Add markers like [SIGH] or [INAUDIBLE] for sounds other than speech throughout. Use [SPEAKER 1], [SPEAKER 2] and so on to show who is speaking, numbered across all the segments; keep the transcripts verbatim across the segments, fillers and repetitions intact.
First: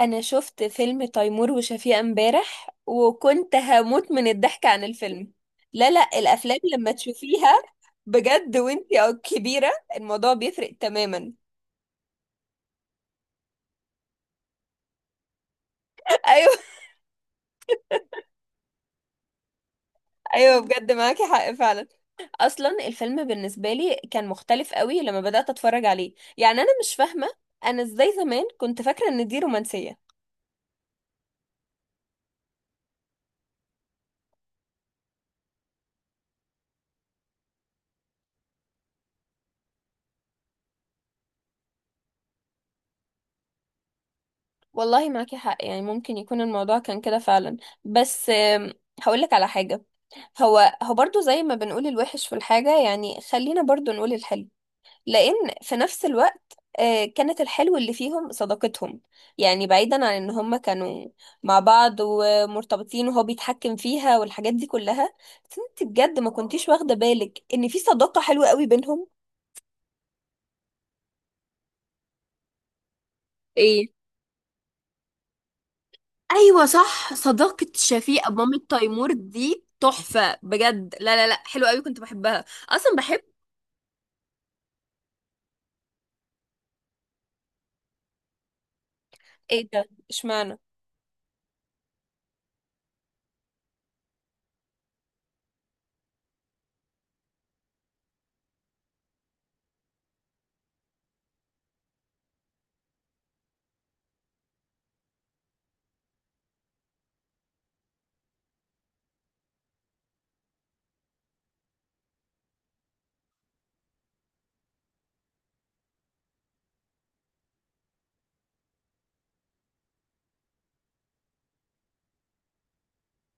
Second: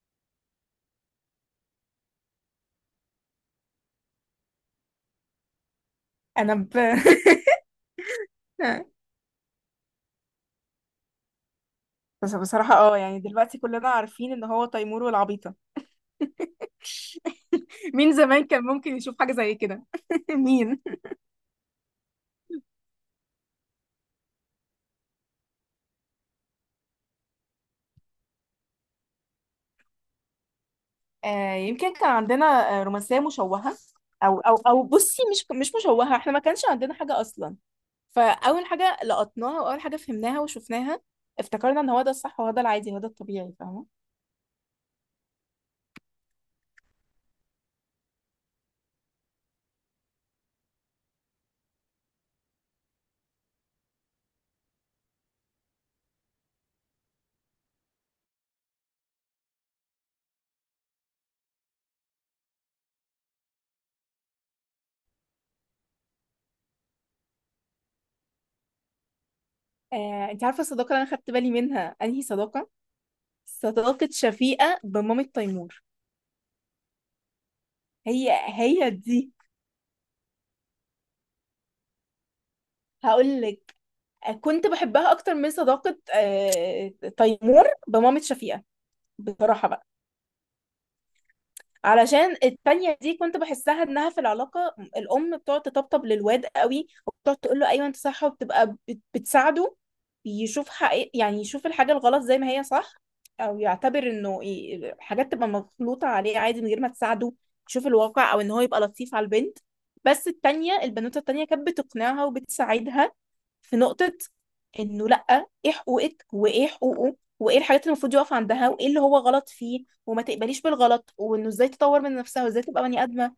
[SPEAKER 1] انا شفت فيلم تيمور وشفيقة امبارح وكنت هموت من الضحك عن الفيلم. لا لا،
[SPEAKER 2] انا
[SPEAKER 1] الافلام
[SPEAKER 2] ب...
[SPEAKER 1] لما
[SPEAKER 2] [LAUGHS]
[SPEAKER 1] تشوفيها بجد وانتي او كبيرة، الموضوع بيفرق تماما.
[SPEAKER 2] بس بصراحة اه يعني دلوقتي كلنا عارفين ان هو تيمور والعبيطة.
[SPEAKER 1] [LAUGHS] ايوه،
[SPEAKER 2] [LAUGHS] مين زمان كان ممكن يشوف حاجة زي كده؟ [LAUGHS]
[SPEAKER 1] ايوه
[SPEAKER 2] مين؟
[SPEAKER 1] بجد، معاكي حق فعلا. اصلا الفيلم بالنسبة لي كان مختلف قوي لما بدأت اتفرج عليه، يعني انا مش فاهمة انا ازاي زمان كنت فاكرة ان دي رومانسية.
[SPEAKER 2] آه، يمكن كان عندنا آه، رومانسية مشوهة. او او او بصي، مش مش مشوهة، احنا ما كانش عندنا حاجة اصلا. فاول حاجة لقطناها واول حاجة فهمناها وشفناها افتكرنا ان هو ده الصح وهو ده العادي وهو ده الطبيعي، فاهمة؟
[SPEAKER 1] والله معاكي حق، يعني ممكن يكون الموضوع كان كده فعلا. بس آم، هقولك على حاجة. هو هو برضو، زي ما بنقول الوحش في الحاجة، يعني خلينا برضو نقول الحلو. لأن في نفس الوقت، آه، كانت الحلو اللي فيهم صداقتهم. يعني بعيدا عن ان هم كانوا مع بعض ومرتبطين وهو بيتحكم فيها والحاجات دي كلها، بس انت بجد ما كنتيش واخدة بالك ان في صداقة حلوة قوي بينهم.
[SPEAKER 2] آه، انت عارفة الصداقة اللي انا خدت بالي منها انهي صداقة؟ صداقة شفيقة بمامة تيمور.
[SPEAKER 1] ايوه صح، صداقة شفيقة
[SPEAKER 2] هي
[SPEAKER 1] مامة
[SPEAKER 2] هي
[SPEAKER 1] تيمور
[SPEAKER 2] دي
[SPEAKER 1] دي تحفة بجد. لا لا لا، حلوة قوي، كنت بحبها اصلا بحب.
[SPEAKER 2] هقول لك، كنت بحبها اكتر من صداقة آه، تيمور بمامة شفيقة، بصراحة
[SPEAKER 1] ايه ده،
[SPEAKER 2] بقى.
[SPEAKER 1] اشمعنى؟
[SPEAKER 2] علشان التانية دي كنت بحسها انها في العلاقة الام، بتقعد تطبطب للواد قوي وبتقعد تقول له ايوه انت صح، وبتبقى بت- بتساعده يشوف حقيقة، يعني يشوف الحاجة الغلط زي ما هي صح، او يعتبر انه ي- حاجات تبقى مغلوطة عليه عادي من غير ما تساعده يشوف الواقع، او ان هو يبقى لطيف على البنت. بس التانية، البنوتة التانية، كانت بتقنعها وبتساعدها في نقطة انه لأ، ايه حقوقك وايه حقوقه وايه الحاجات اللي المفروض يقف عندها وايه اللي هو غلط فيه، وما تقبليش بالغلط، وانه ازاي تطور من نفسها وازاي تبقى بني آدمة.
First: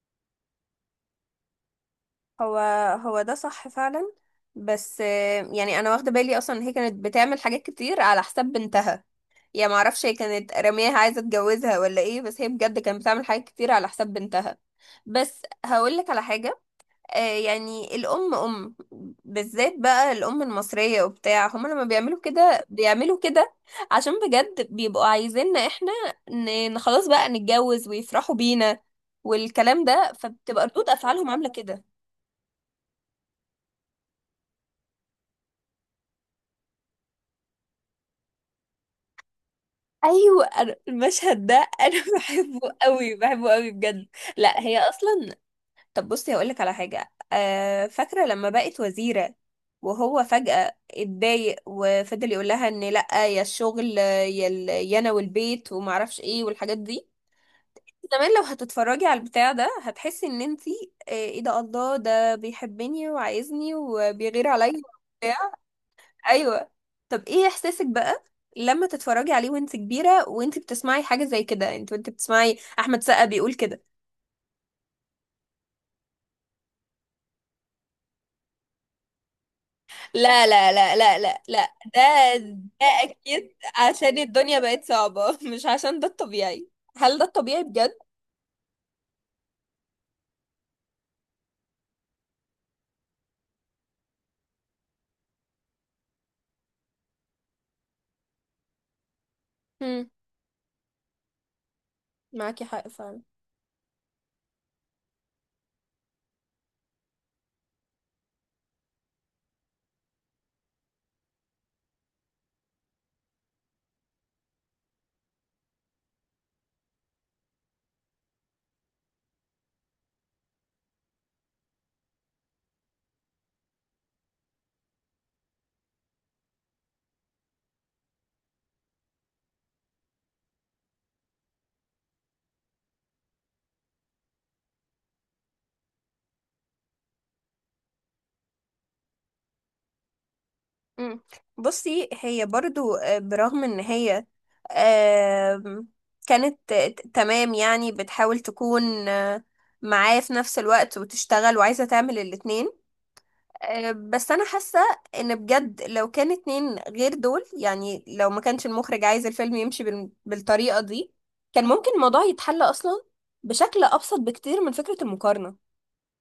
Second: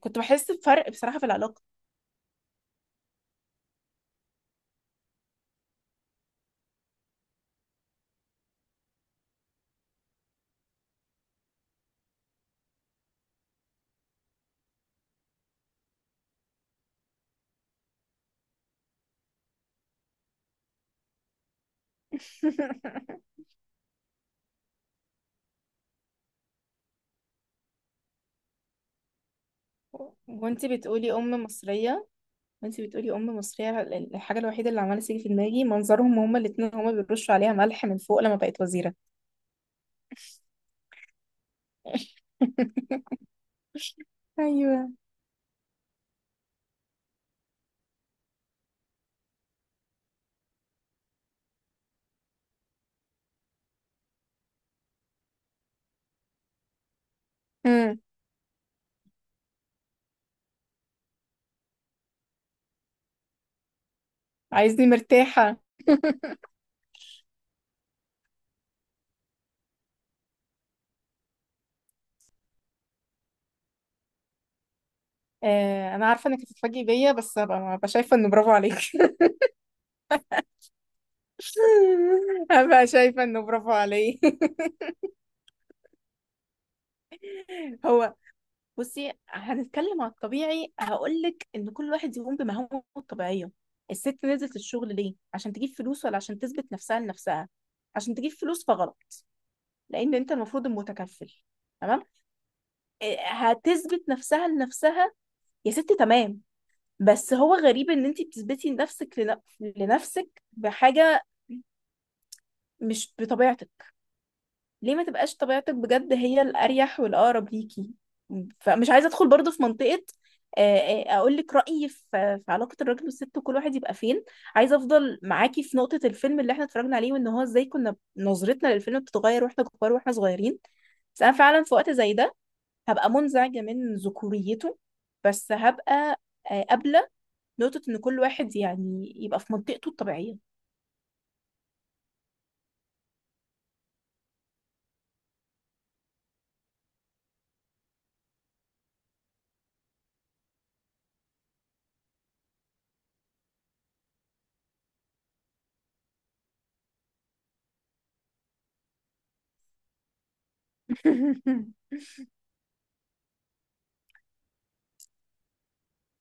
[SPEAKER 2] كنت بحس بفرق بصراحة في العلاقة.
[SPEAKER 1] هو هو ده صح فعلا. بس آه، يعني انا واخده بالي اصلا إن هي كانت بتعمل حاجات كتير على حساب بنتها. يا ما اعرفش هي كانت رميها عايزه تتجوزها ولا ايه، بس هي بجد كانت بتعمل حاجات كتير على حساب بنتها. بس هقول لك على حاجه. آه، يعني الأم أم، بالذات بقى الأم المصرية وبتاع، هما لما بيعملوا كده بيعملوا
[SPEAKER 2] [LAUGHS]
[SPEAKER 1] كده عشان بجد بيبقوا عايزيننا احنا، ن- ن- خلاص بقى نتجوز ويفرحوا بينا والكلام ده، فبتبقى
[SPEAKER 2] وانتي
[SPEAKER 1] ردود
[SPEAKER 2] بتقولي
[SPEAKER 1] أفعالهم
[SPEAKER 2] أم
[SPEAKER 1] عاملة كده.
[SPEAKER 2] مصرية، وانتي بتقولي أم مصرية الحاجة الوحيدة اللي عمالة تيجي في دماغي منظرهم هما الاتنين، هما بيرشوا عليها ملح من فوق لما بقت وزيرة.
[SPEAKER 1] أيوة، أنا- المشهد ده أنا [LAUGHS] بحبه
[SPEAKER 2] [LAUGHS]
[SPEAKER 1] قوي، بحبه قوي بجد. لا هي
[SPEAKER 2] ايوه.
[SPEAKER 1] أصلا. طب بصي، هقولك على حاجة. آه فاكرة لما بقت وزيرة وهو فجأة اتضايق وفضل يقول لها ان لأ، يا الشغل يا ال- يا انا والبيت ومعرفش ايه والحاجات دي؟
[SPEAKER 2] امم
[SPEAKER 1] زمان لو هتتفرجي على البتاع ده هتحسي ان انتي، آه، ايه ده، الله، ده بيحبني وعايزني وبيغير عليا
[SPEAKER 2] عايزني
[SPEAKER 1] وبتاع.
[SPEAKER 2] مرتاحة.
[SPEAKER 1] ايوه. طب ايه احساسك بقى لما تتفرجي عليه وانت كبيرة، وانت بتسمعي حاجة زي كده، انت وانت بتسمعي احمد سقا بيقول كده؟
[SPEAKER 2] آه، انا عارفه انك هتتفاجئي بيا، بس هبقى هبقى شايفه انه برافو عليك. [LAUGHS]
[SPEAKER 1] لا لا لا لا لا لا، ده ده
[SPEAKER 2] هبقى شايفه انه
[SPEAKER 1] اكيد
[SPEAKER 2] برافو
[SPEAKER 1] عشان
[SPEAKER 2] عليك.
[SPEAKER 1] الدنيا بقت صعبة [LAUGHS] مش عشان ده الطبيعي. هل ده الطبيعي
[SPEAKER 2] [LAUGHS]
[SPEAKER 1] بجد؟
[SPEAKER 2] هو، بصي هنتكلم على الطبيعي. هقولك ان كل واحد يقوم بمهامه الطبيعيه. الست نزلت الشغل ليه؟ عشان تجيب فلوس ولا عشان تثبت نفسها لنفسها؟ عشان تجيب فلوس فغلط،
[SPEAKER 1] مم.
[SPEAKER 2] لان انت المفروض المتكفل، تمام.
[SPEAKER 1] معاكي حق
[SPEAKER 2] إيه،
[SPEAKER 1] فعلا.
[SPEAKER 2] هتثبت نفسها لنفسها، يا ست، تمام. بس هو غريب ان انت بتثبتي نفسك لن- لنفسك بحاجه مش بطبيعتك. ليه ما تبقاش طبيعتك، بجد هي الأريح والأقرب ليكي. فمش عايزة أدخل برضو في منطقة. آه، آه، أقول لك رأيي في في علاقة الراجل والست وكل واحد يبقى فين. عايزة أفضل معاكي في نقطة الفيلم اللي احنا اتفرجنا عليه، وإن هو إزاي كنا نظرتنا للفيلم بتتغير واحنا كبار واحنا صغيرين. بس أنا فعلا في وقت زي ده هبقى منزعجة من ذكوريته، بس هبقى آه، قابلة نقطة إن كل واحد يعني يبقى في منطقته الطبيعية.
[SPEAKER 1] مم. بصي، هي برضو، آه، برغم ان هي آم، كانت آه، ت- تمام، يعني بتحاول تكون آه، معاه في نفس الوقت وتشتغل وعايزة تعمل الاتنين. آه، بس انا حاسه ان بجد لو كان اتنين غير دول، يعني لو ما كانش المخرج عايز الفيلم يمشي بال- بالطريقه دي، كان ممكن
[SPEAKER 2] [LAUGHS]
[SPEAKER 1] الموضوع يتحل اصلا بشكل ابسط بكتير من فكره المقارنه.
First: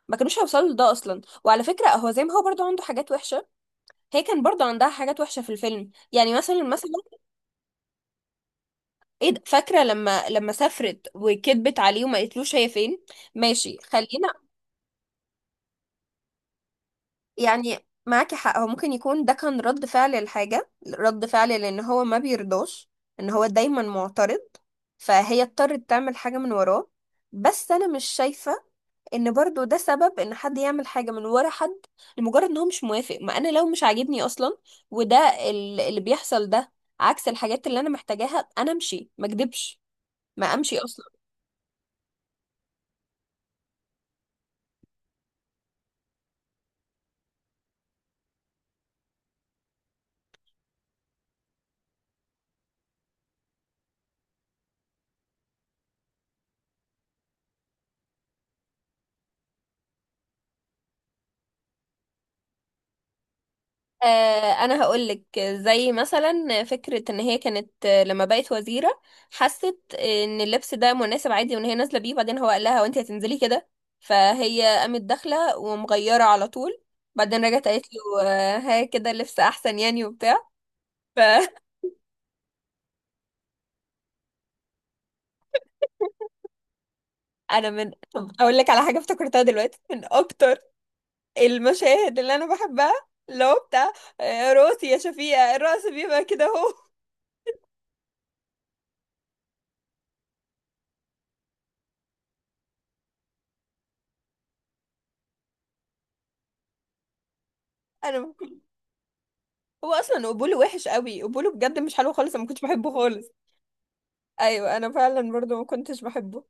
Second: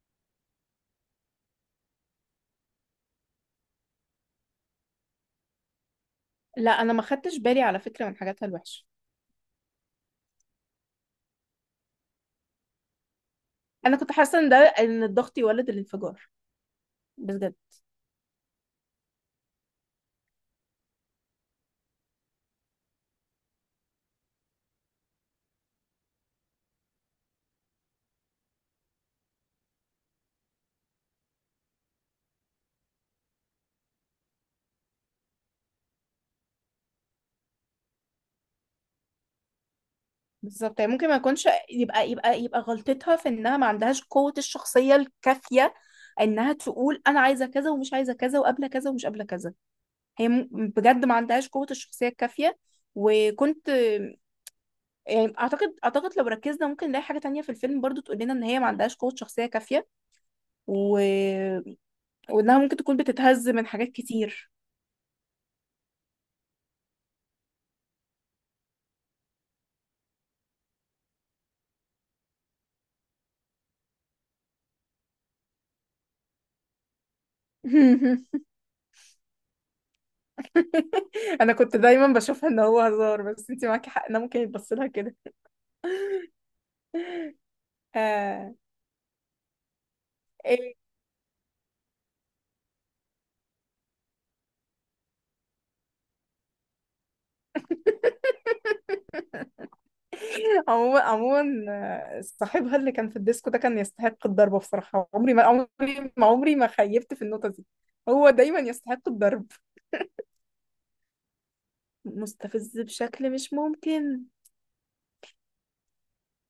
[SPEAKER 1] ما كانوش هيوصلوا لده اصلا. وعلى فكره، هو زي ما هو برضو عنده حاجات وحشه، هي كان برضو عندها حاجات وحشه في الفيلم. يعني مثلا
[SPEAKER 2] لا
[SPEAKER 1] مثلا،
[SPEAKER 2] أنا ما خدتش بالي على فكرة من حاجاتها الوحشة.
[SPEAKER 1] ايه ده؟ فاكره لما لما سافرت وكذبت عليه وما قالتلوش هي فين؟ ماشي
[SPEAKER 2] انا كنت
[SPEAKER 1] خلينا.
[SPEAKER 2] حاسه ان ده، ان الضغط يولد الانفجار، بجد.
[SPEAKER 1] يعني معاكي حق، هو ممكن يكون ده كان رد فعل الحاجة، رد فعل لأن هو ما بيرضاش، إن هو دايما معترض، فهي اضطرت تعمل حاجة من وراه. بس أنا مش شايفة إن برضو ده سبب إن حد يعمل حاجة من ورا حد لمجرد إن هو مش موافق. ما أنا لو مش عاجبني أصلا وده ال- اللي بيحصل ده عكس الحاجات اللي أنا محتاجاها، أنا أمشي ما أكدبش، ما أمشي
[SPEAKER 2] بالظبط، يعني
[SPEAKER 1] أصلا.
[SPEAKER 2] ممكن ما يكونش يبقى يبقى يبقى غلطتها في انها ما عندهاش قوه الشخصيه الكافيه، انها تقول انا عايزه كذا ومش عايزه كذا وقابله كذا ومش قابله كذا. هي م-، بجد ما عندهاش قوه الشخصيه الكافيه. وكنت، يعني اعتقد اعتقد لو ركزنا ممكن نلاقي حاجه تانية في الفيلم برضو تقول لنا ان هي ما عندهاش قوه شخصيه كافيه، و... وانها ممكن تكون بتتهز من حاجات كتير.
[SPEAKER 1] آه، انا هقولك، زي مثلا فكرة ان هي كانت، آه، لما بقت وزيرة، حست ان اللبس ده مناسب عادي وان هي نازلة بيه، بعدين هو قال لها وانت هتنزلي كده؟ فهي قامت داخلة ومغيرة على طول. بعدين رجعت قالت له
[SPEAKER 2] [LAUGHS]
[SPEAKER 1] آه، ها كده لبس احسن يعني وبتاع.
[SPEAKER 2] [LAUGHS]
[SPEAKER 1] فانا
[SPEAKER 2] انا كنت دايما بشوفها ان هو هزار، بس انت معاكي حق، انا ممكن يتبص لها كده.
[SPEAKER 1] [LAUGHS] من طب
[SPEAKER 2] آه.
[SPEAKER 1] اقول لك على حاجة افتكرتها دلوقتي من اكتر
[SPEAKER 2] ايه.
[SPEAKER 1] المشاهد اللي انا بحبها، اللي هو بتاع آه، راسي يا شفيقة، الرأس بيبقى كده اهو.
[SPEAKER 2] [LAUGHS] عموما عموما، آه، صاحبها اللي كان في الديسكو ده كان يستحق الضرب بصراحة. عمري ما عمري ما عمري ما خيبت في النقطة دي.
[SPEAKER 1] [LAUGHS]
[SPEAKER 2] هو
[SPEAKER 1] انا،
[SPEAKER 2] دايما يستحق الضرب.
[SPEAKER 1] هو اصلا قبوله وحش قوي، قبوله بجد مش حلو خالص، انا ما كنتش
[SPEAKER 2] مستفز
[SPEAKER 1] بحبه خالص.
[SPEAKER 2] بشكل مش ممكن.
[SPEAKER 1] ايوه، انا فعلا برضو ما كنتش بحبه.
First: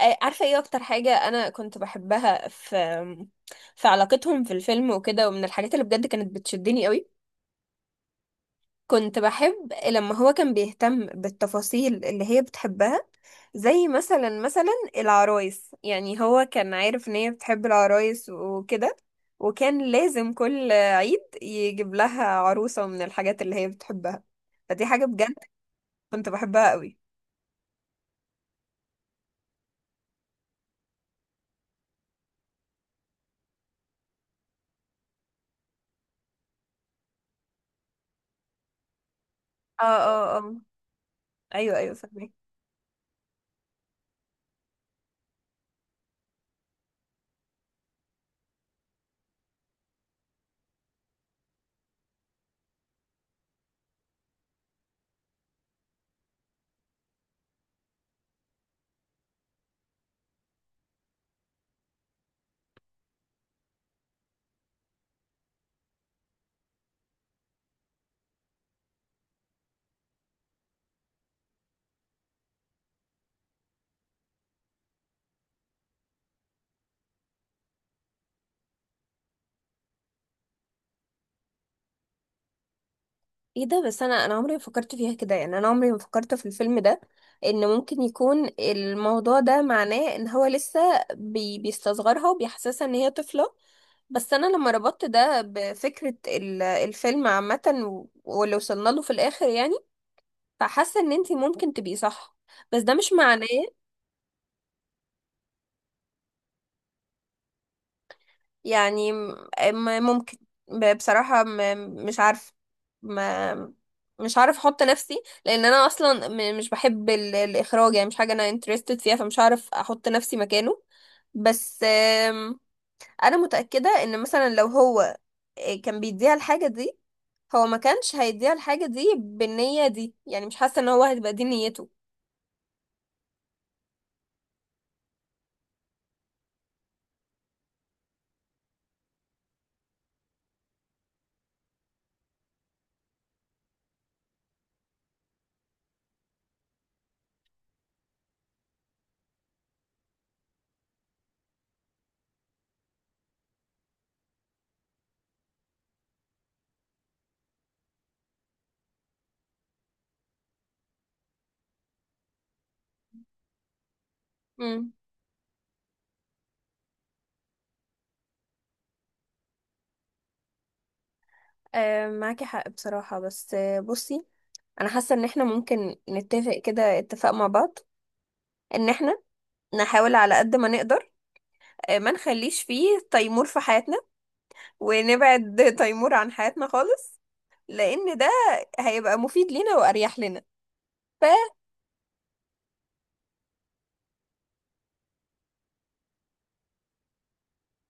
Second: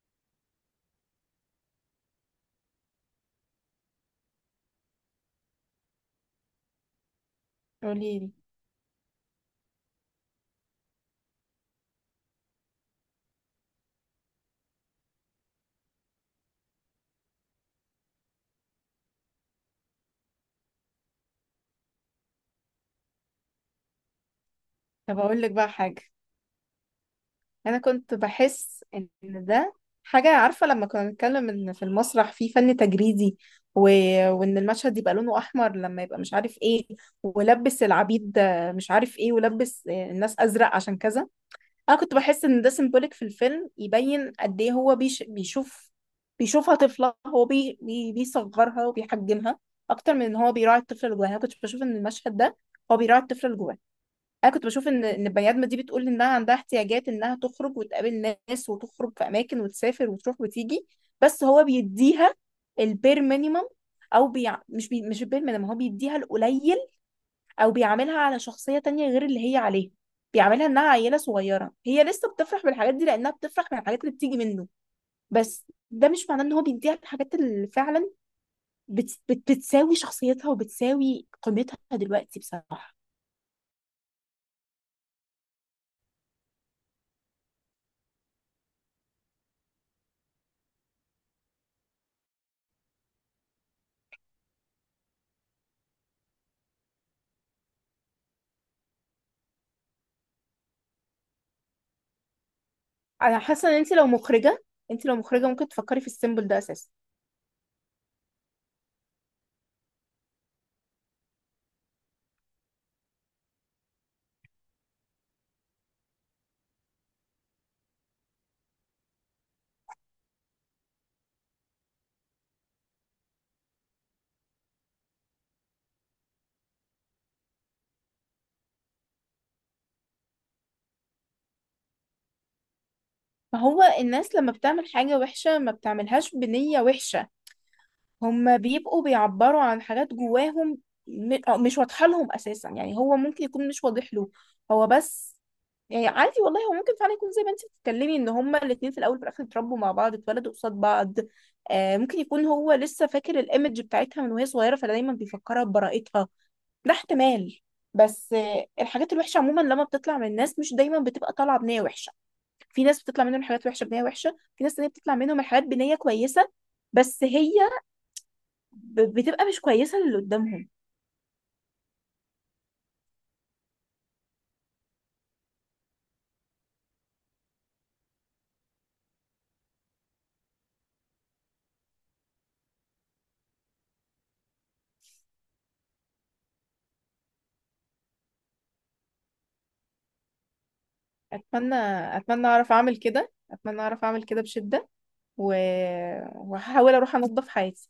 [SPEAKER 1] آه، عارفه ايه اكتر حاجه انا كنت بحبها في في علاقتهم في الفيلم وكده، ومن الحاجات اللي بجد كانت بتشدني قوي،
[SPEAKER 2] قولي لي.
[SPEAKER 1] كنت بحب لما هو كان بيهتم بالتفاصيل اللي هي بتحبها، زي مثلا مثلا العرايس. يعني هو كان عارف ان هي بتحب العرايس وكده، وكان لازم كل عيد يجيب لها عروسة من الحاجات اللي هي بتحبها. فدي حاجة
[SPEAKER 2] طب
[SPEAKER 1] بجد
[SPEAKER 2] اقول لك بقى حاجة.
[SPEAKER 1] كنت بحبها قوي.
[SPEAKER 2] انا كنت بحس ان ده حاجه، عارفه لما كنا بنتكلم ان في المسرح في فن تجريدي و... وان المشهد يبقى لونه احمر لما يبقى مش عارف ايه، ولبس العبيد مش عارف ايه،
[SPEAKER 1] اه
[SPEAKER 2] ولبس الناس
[SPEAKER 1] اه اه،
[SPEAKER 2] ازرق عشان كذا.
[SPEAKER 1] ايوه ايوه،
[SPEAKER 2] انا كنت
[SPEAKER 1] فاهمك.
[SPEAKER 2] بحس ان ده سيمبوليك في الفيلم، يبين قد ايه هو بيش... بيشوف بيشوفها طفله. هو بي... بي... بيصغرها وبيحجمها اكتر من ان هو بيراعي الطفل اللي جواها. انا كنت بشوف ان المشهد ده هو بيراعي الطفل اللي جواها. انا كنت بشوف ان ان البني ادمه دي بتقول انها عندها احتياجات، انها تخرج وتقابل ناس وتخرج في اماكن وتسافر وتروح وتيجي. بس هو بيديها البير مينيمم، او بيع... مش بي... مش البير مينيمم، هو بيديها القليل، او بيعاملها على شخصيه تانية غير اللي هي عليها. بيعاملها انها عيله صغيره هي لسه بتفرح بالحاجات دي، لانها بتفرح بالحاجات اللي بتيجي منه. بس ده مش معناه ان هو بيديها الحاجات اللي فعلا بت... بت... بتساوي شخصيتها وبتساوي قيمتها دلوقتي، بصراحه.
[SPEAKER 1] ايه ده، بس انا انا عمري ما فكرت فيها كده. يعني انا عمري ما فكرت في الفيلم ده ان ممكن يكون الموضوع ده معناه ان هو لسه بي بيستصغرها وبيحسسها ان هي طفلة. بس انا لما ربطت ده بفكرة ال- الفيلم عامة و- واللي وصلنا له في الاخر، يعني فحاسة ان انتي ممكن تبقي صح، بس ده مش
[SPEAKER 2] انا
[SPEAKER 1] معناه.
[SPEAKER 2] حاسه ان انت لو مخرجه انت لو مخرجه ممكن تفكري في السيمبل ده اساسا.
[SPEAKER 1] يعني م- م- ممكن. ب- بصراحة م- مش عارف. ما مش عارف احط نفسي، لان انا اصلا م- مش بحب ال- الاخراج، يعني مش حاجة انا interested فيها، فمش عارف احط نفسي مكانه. بس آم، انا متأكدة ان مثلا لو هو آه، كان بيديها الحاجة دي، هو ما كانش هيديها الحاجة دي بالنية دي. يعني مش حاسة ان هو هتبقى دي نيته.
[SPEAKER 2] فهو الناس لما بتعمل حاجه وحشه ما بتعملهاش بنيه وحشه، هم بيبقوا بيعبروا عن حاجات جواهم، م- أو مش واضحه لهم اساسا، يعني هو ممكن يكون مش واضح له هو. بس يعني عادي والله، هو ممكن فعلا يكون زي ما انت بتتكلمي ان هما الاتنين في الاول وفي الاخر اتربوا مع بعض، اتولدوا قصاد بعض. آه ممكن يكون هو لسه فاكر الايمج بتاعتها من وهي صغيره فدايما بيفكرها ببراءتها، ده احتمال. بس آه، الحاجات الوحشة عموما لما بتطلع من الناس مش دايما بتبقى طالعة بنية وحشة. في ناس بتطلع منهم حاجات وحشة بنية وحشة، في ناس تانية
[SPEAKER 1] امم،
[SPEAKER 2] بتطلع منهم الحاجات بنية كويسة. بس هي ب- بتبقى مش كويسة للي قدامهم.
[SPEAKER 1] آه معاكي حق بصراحة. بس آه، بصي، انا حاسة ان احنا ممكن نتفق كده اتفاق مع بعض، ان احنا نحاول على قد ما نقدر آه، ما نخليش فيه تيمور في حياتنا، ونبعد تيمور عن حياتنا خالص، لان ده هيبقى مفيد لينا واريح لنا.
[SPEAKER 2] أتمنى، أتمنى أعرف أعمل كده أتمنى أعرف أعمل كده بشدة، و... وهحاول أروح أنظف حياتي.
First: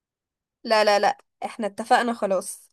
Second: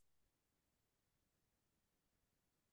[SPEAKER 1] فلا لا لا، احنا اتفقنا خلاص.